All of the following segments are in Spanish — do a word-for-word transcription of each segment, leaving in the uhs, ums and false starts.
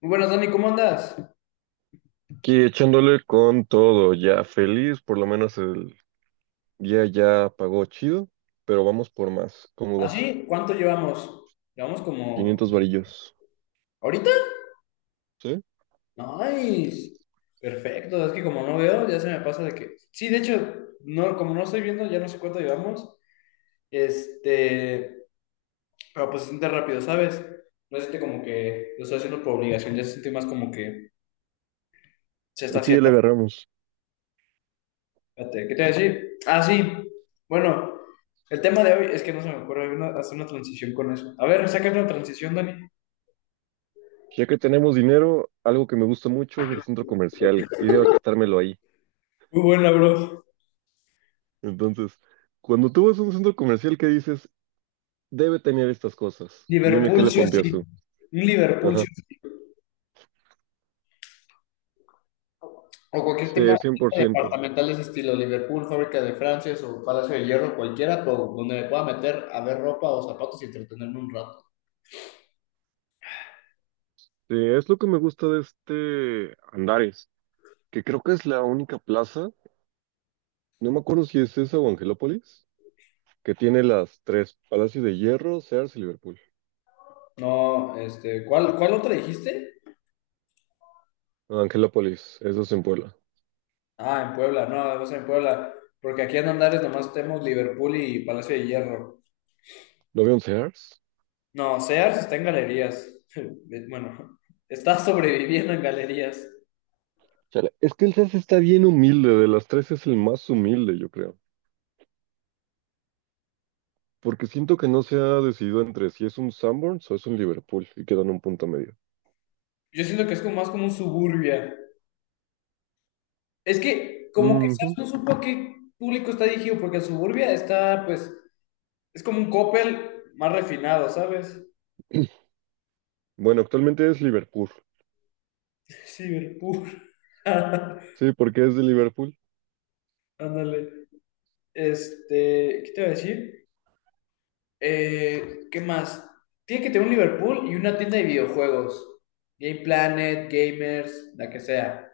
Muy buenas, Dani, ¿cómo andas? Aquí echándole con todo, ya feliz, por lo menos el día ya pagó chido, pero vamos por más. ¿Cómo vas? ¿Así? ¿Cuánto llevamos? Llevamos como... quinientos varillos, ¿Ahorita? ¿sí? Nice. Perfecto, es que como no veo, ya se me pasa de que... Sí, de hecho, no, como no estoy viendo, ya no sé cuánto llevamos. Este... Pero pues se siente rápido, ¿sabes? No se siente como que lo estoy haciendo por obligación, ya se siente más como que se está Es que ya le haciendo. agarramos. Fíjate, ¿qué te voy a decir? Ah, sí. Bueno, el tema de hoy es que no se me ocurre una- hacer una transición con eso. A ver, saca una transición, Dani. Ya que tenemos dinero, algo que me gusta mucho es el centro comercial y debo gastármelo ahí. Muy buena, bro. Entonces, cuando tú vas a un centro comercial que dices, debe tener estas cosas, dime qué Liverpool le sí o pondrías sí. tú. Un Liverpool sí Ajá. o sí. O cualquier Sí, tema cien por ciento. departamental de ese estilo. Liverpool, Fábrica de Francia o Palacio de Hierro, cualquiera, pero donde me pueda meter a ver ropa o zapatos y entretenerme un rato. Sí, es lo que me gusta de este Andares, que creo que es la única plaza. No me acuerdo si es esa o Angelópolis, que tiene las tres, Palacio de Hierro, Sears y Liverpool. No, este, ¿cuál, cuál otra dijiste? Angelópolis, eso es en Puebla. Ah, en Puebla, no, o sea, en Puebla. Porque aquí en Andares nomás tenemos Liverpool y Palacio de Hierro. ¿No veo un Sears? No, Sears está en galerías. Bueno, está sobreviviendo en galerías. Chale, es que el Sears está bien humilde, de las tres es el más humilde, yo creo. Porque siento que no se ha decidido entre si es un Sanborns o es un Liverpool y quedan un punto medio. Yo siento que es como más como un suburbia. Es que como que Sars Ujú. no supo a qué público está dirigido, porque Suburbia está, pues, es como un Coppel más refinado, ¿sabes? Bueno, actualmente es Liverpool. Cyberpunk. Sí, porque es de Liverpool. Ándale. Este, ¿qué te iba a decir? Eh, ¿qué más? Tiene que tener un Liverpool y una tienda de videojuegos. Game Planet, Gamers, la que sea.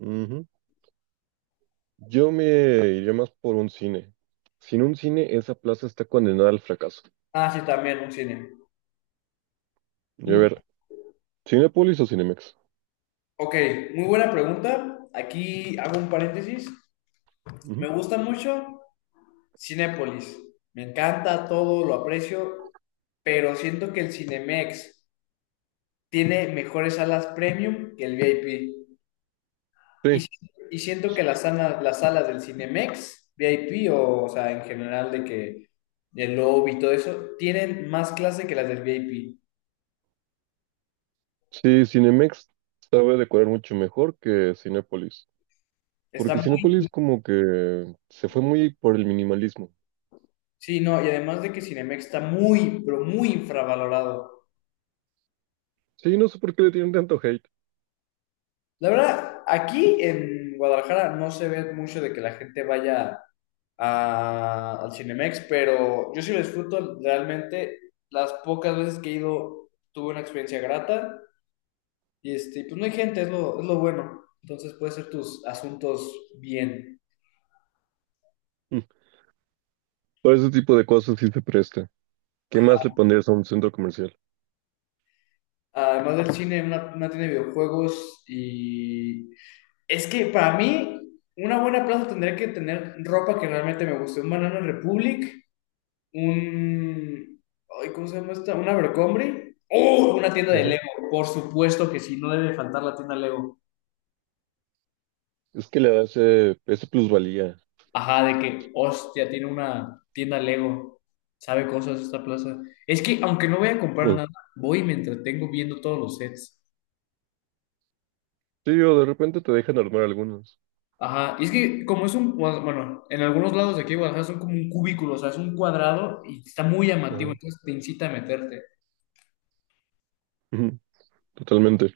Ujú. Yo me iría más por un cine. Sin un cine, esa plaza está condenada al fracaso. Ah, sí, también un cine. Y a Mm. ver, ¿Cinépolis o Cinemex? Ok, muy buena pregunta. Aquí hago un paréntesis. Ujú. Me gusta mucho Cinépolis. Me encanta todo, lo aprecio, pero siento que el Cinemex tiene mejores salas premium que el V I P. Y, Sí, si- y siento que las, sana- las salas del Cinemex, V I P o, o sea, en general de que el lobby y todo eso, tienen más clase que las del V I P. sí, Cinemex sabe decorar mucho mejor que Cinépolis, Está porque muy, Cinépolis como que se fue muy por el minimalismo. sí, no, y además de que Cinemex está muy, pero muy infravalorado. Sí, no sé por qué le tienen tanto hate. La verdad, aquí en Guadalajara no se ve mucho de que la gente vaya a- al Cinemex, pero yo sí lo disfruto realmente. Las pocas veces que he ido tuve una experiencia grata y este, pues no hay gente, es lo, es lo bueno. Entonces puedes hacer tus asuntos bien. Mm, para ese tipo de cosas sí se presta. ¿Qué más Ajá. le pondrías a un centro comercial? Además del cine, una, una tienda de videojuegos y... Es que para mí, una buena plaza tendría que tener ropa que realmente me guste. Un Banana Republic. un, ay, ¿cómo se llama esta? ¿Un Abercrombie? ¡Oh! Una tienda de Ujú. Lego. Por supuesto que sí, no debe faltar la tienda Lego. Es que le da ese, ese plusvalía. Ajá, de que, hostia, tiene una tienda Lego. Sabe cosas esta plaza. Es que, aunque no voy a comprar Mm. nada, voy y me entretengo viendo todos los sets. Sí, o de repente te dejan armar algunos. Ajá, y es que como es un, bueno, en algunos lados de aquí de Guadalajara son como un cubículo, o sea, es un cuadrado y está muy llamativo, Ajá. entonces te incita a meterte. Ujú, totalmente.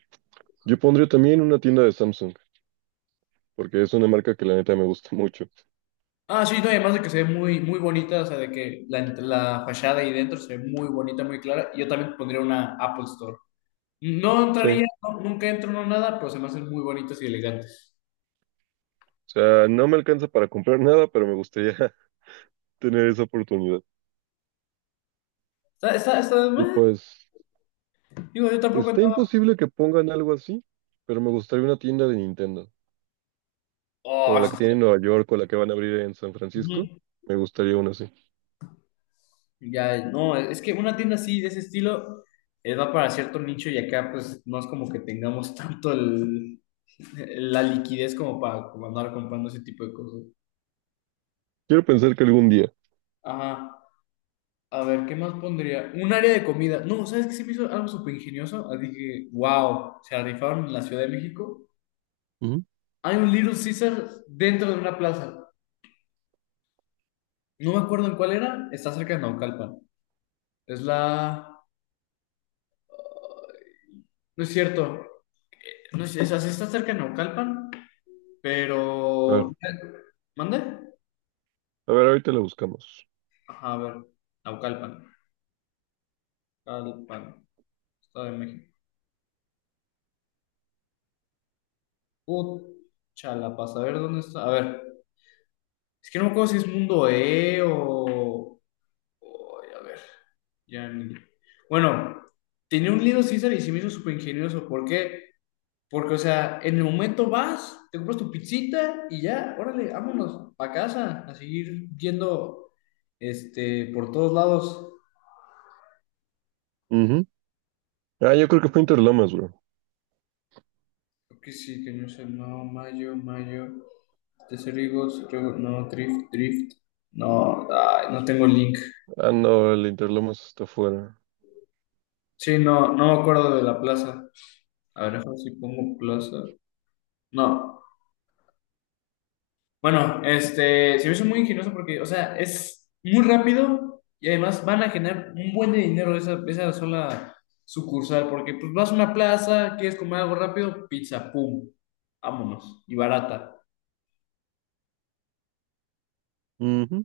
Yo pondría también una tienda de Samsung, porque es una marca que la neta me gusta mucho. Ah, sí, no, y además de que se ve muy, muy bonita, o sea, de que la, ent- la fachada ahí dentro se ve muy bonita, muy clara. Yo también pondría una Apple Store. No Sí, o entraría, no- nunca entro, no nada, pero se me hacen muy bonitas y elegantes. sea, no me alcanza para comprar nada, pero me gustaría tener esa oportunidad. Está, está, está, Y meh. pues, Digo, yo tampoco está entraba. imposible que pongan algo así, pero me gustaría una tienda de Nintendo, como Oh, la sí, que tiene en está- Nueva York o la que van a abrir en San ujú. Francisco. Me gustaría una así. Ya, no, es que una tienda así, de ese estilo, eh, va para cierto nicho y acá, pues, no es como que tengamos tanto el- la liquidez como para como andar comprando ese tipo de cosas. Quiero pensar que algún día. Ajá. A ver, ¿qué más pondría? Un área de comida. No, ¿sabes qué se me hizo algo súper ingenioso? Así que, wow, se rifaron en la Ciudad de México. Ujú. Hay un Little Caesar dentro de una plaza. No me acuerdo en cuál era. Está cerca de Naucalpan. Es la... No es cierto. No es... o sea, sí está cerca de Naucalpan, A pero... ver, ¿Mande? a ver, ahorita la buscamos. Ajá, a ver. Naucalpan. Naucalpan. Estado de México. Pucha, la pasa. A ver, ¿dónde está? A ver. Es que no me acuerdo si es Mundo E o... o- ay, a ver. Ya, ni- Bueno, tenía un Little Caesar y se me hizo súper ingenioso. ¿Por qué? Porque, o sea, en el momento vas, te compras tu pizzita y ya, órale, vámonos a casa, a seguir yendo este, por todos lados. Ujú. Ah, yo creo que fue Interlomas, bro. Creo que sí, que no sé, no, mayo, mayo, Tesserigos, no, Drift, Drift. No, ay, no tengo link. Ah, no, el Interlomas está afuera. Sí, no, no me acuerdo de la plaza. A ver, déjame ver si pongo plaza. No. Bueno, este, se me hizo muy ingenioso porque, o sea, es muy rápido y además van a generar un buen de dinero esa, esa sola sucursal, porque pues vas a una plaza, quieres comer algo rápido, pizza, pum, vámonos, y barata. Ujú.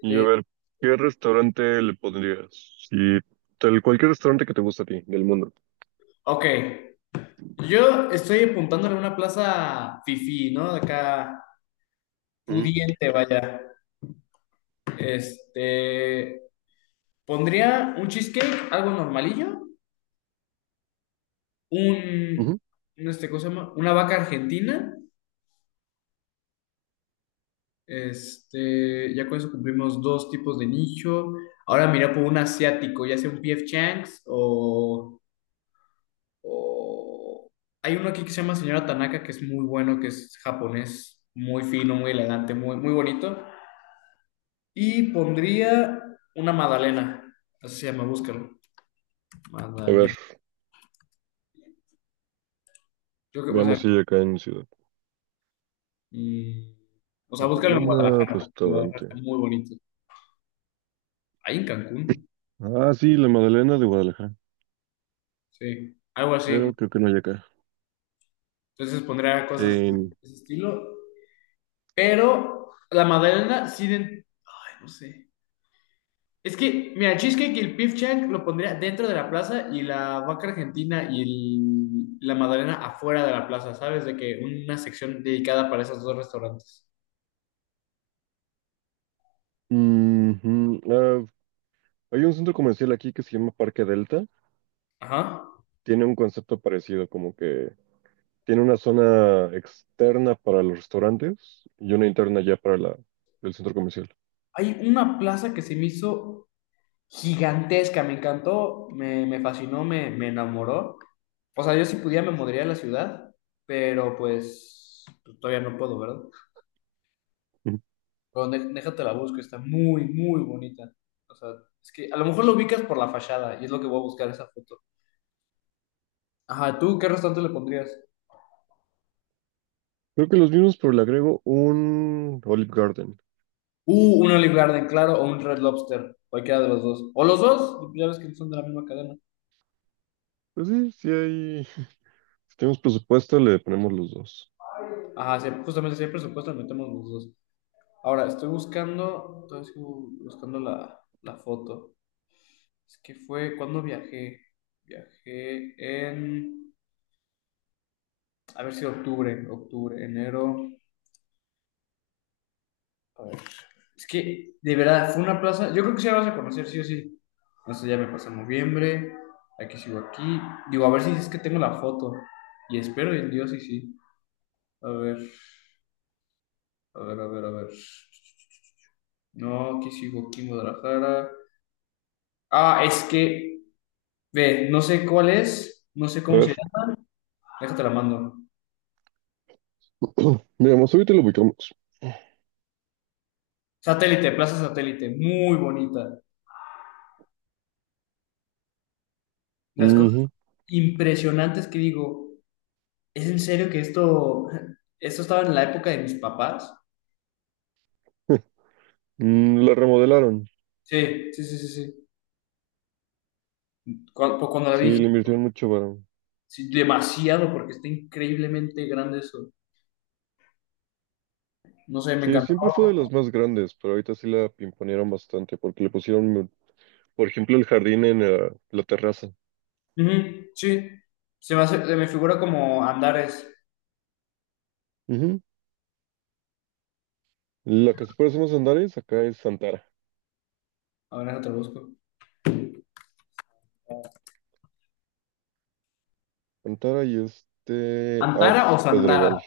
Y a ver, ¿qué restaurante le pondrías? Si tal cualquier restaurante que te guste a ti, del mundo. ok, yo estoy apuntándole a una plaza fifí, ¿no? De acá, Ujú, pudiente, vaya. Este, pondría un cheesecake, algo normalillo, un, ujú. un, este, ¿cómo se llama? Una vaca argentina. Este, ya con eso cumplimos dos tipos de nicho. Ahora mira por un asiático, ya sea un P F Chang's o, o- hay uno aquí que se llama Señora Tanaka, que es muy bueno, que es japonés, muy fino, muy elegante, muy, muy bonito. Y pondría una Madalena, así se llama, búscalo. A ver, Madalena. Yo creo que, o sea, veamos si hay acá en Ciudad. mm, o sea, búscalo en Magdalena, Guadalajara, porque Guadalajara está restaurante. muy bonito. Ahí en Cancún, Ah, sí, la Magdalena de Guadalajara, sí, algo así. pero creo que no hay acá. Entonces pondría cosas de En. ese estilo. Pero la Magdalena sí. den- Ay, no sé. Es que, mira, Cheesecake y el beef Chang lo pondría dentro de la plaza y la vaca argentina y el- la Magdalena afuera de la plaza, ¿sabes? De que una sección dedicada para esos dos restaurantes. Ujú, ah, hay un centro comercial aquí que se llama Parque Delta. Ajá. Tiene un concepto parecido, como que tiene una zona externa para los restaurantes y una interna ya para la, el centro comercial. Hay una plaza que se me hizo gigantesca, me encantó, me, me fascinó, me, me enamoró. O sea, yo si pudiera me mudaría a la ciudad, pero pues pues, todavía no puedo, ¿verdad? Pero dé- déjate la busco, está muy, muy bonita. O sea, es que a lo mejor lo ubicas por la fachada y es lo que voy a buscar esa foto. Ajá, ¿tú qué restaurante le pondrías? Creo que los mismos, pero le agrego un Olive Garden. Uh, un Olive Garden, claro, o un Red Lobster, cualquiera de los dos. O los dos, ya ves que son de la misma cadena. Pues sí, sí hay. Si tenemos presupuesto, le ponemos los dos. Ajá, sí, justamente si hay presupuesto, metemos los dos. Ahora, estoy buscando, estoy buscando la, la foto. Es que fue, ¿cuándo viajé? Viajé en, a ver si octubre, octubre, enero. Es que, de verdad, fue una plaza. Yo creo que sí la vas a conocer, sí o sí. No sé, ya me pasó noviembre. Aquí sigo aquí. Digo, a ver si es que tengo la foto. Y espero en Dios y sí. A ver, a ver, a ver, a ver. No, aquí sigo aquí en Guadalajara. Ah, es que, ve, no sé cuál es, no sé A cómo ver, se llama. Déjate la mando. veamos ahorita lo ubicamos. Satélite, Plaza Satélite, muy bonita. Las cosas Ujú. impresionantes que digo, ¿es en serio que esto, esto estaba en la época de mis papás? Mm, la remodelaron. Sí, sí, sí, sí, sí. Cuando, pues, cuando la Sí, vi dije, le invirtieron mucho varón. sí, demasiado, porque está increíblemente grande eso. No sé, me Sí, encantó. siempre fue de las más grandes, pero ahorita sí la pimponearon bastante porque le pusieron, por ejemplo, el jardín en eh, la terraza. Ujú, sí, se me hace- se me figura como Andares. Ujú. La que se parece más a Andares acá es Antara. A ver, te lo busco. Antara y este ¿Antara o Arts Santara? Pedregal.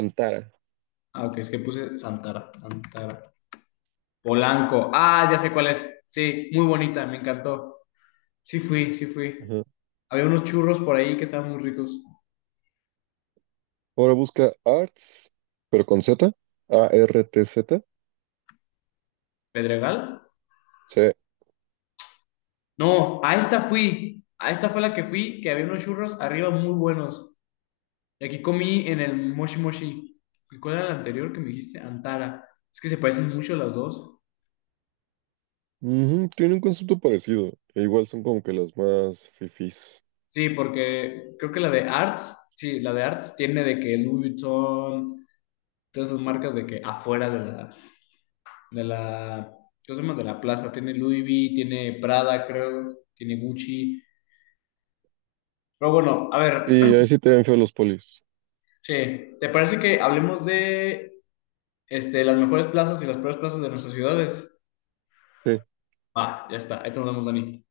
Antara. Ah, ok, es que puse Santara, Antara. Polanco. Ah, ya sé cuál es. Sí, muy bonita, me encantó. Sí fui, sí fui. Ajá. Había unos churros por ahí que estaban muy ricos. Ahora busca Arts, pero con Z, A R T Z. ¿Pedregal? Sí. No, a esta fui. A esta fue la que fui, que había unos churros arriba muy buenos. Y aquí comí en el Moshi Moshi. ¿Y cuál era el anterior que me dijiste? Antara. Es que se parecen mucho las dos. Ujú, tiene un concepto parecido, e igual son como que las más fifís. Sí, porque creo que la de Arts, sí, la de Arts tiene de que Louis Vuitton, todas esas marcas de que afuera de la, de la, ¿cómo se llama? De la plaza. Tiene Louis V, tiene Prada, creo, tiene Gucci. Pero bueno, a Sí, ver, ahí sí te ven feo los polis. che, ¿te parece que hablemos de este, las mejores plazas y las peores plazas de nuestras ciudades? Sí. Ah, ya está, ahí te nos vemos, Dani.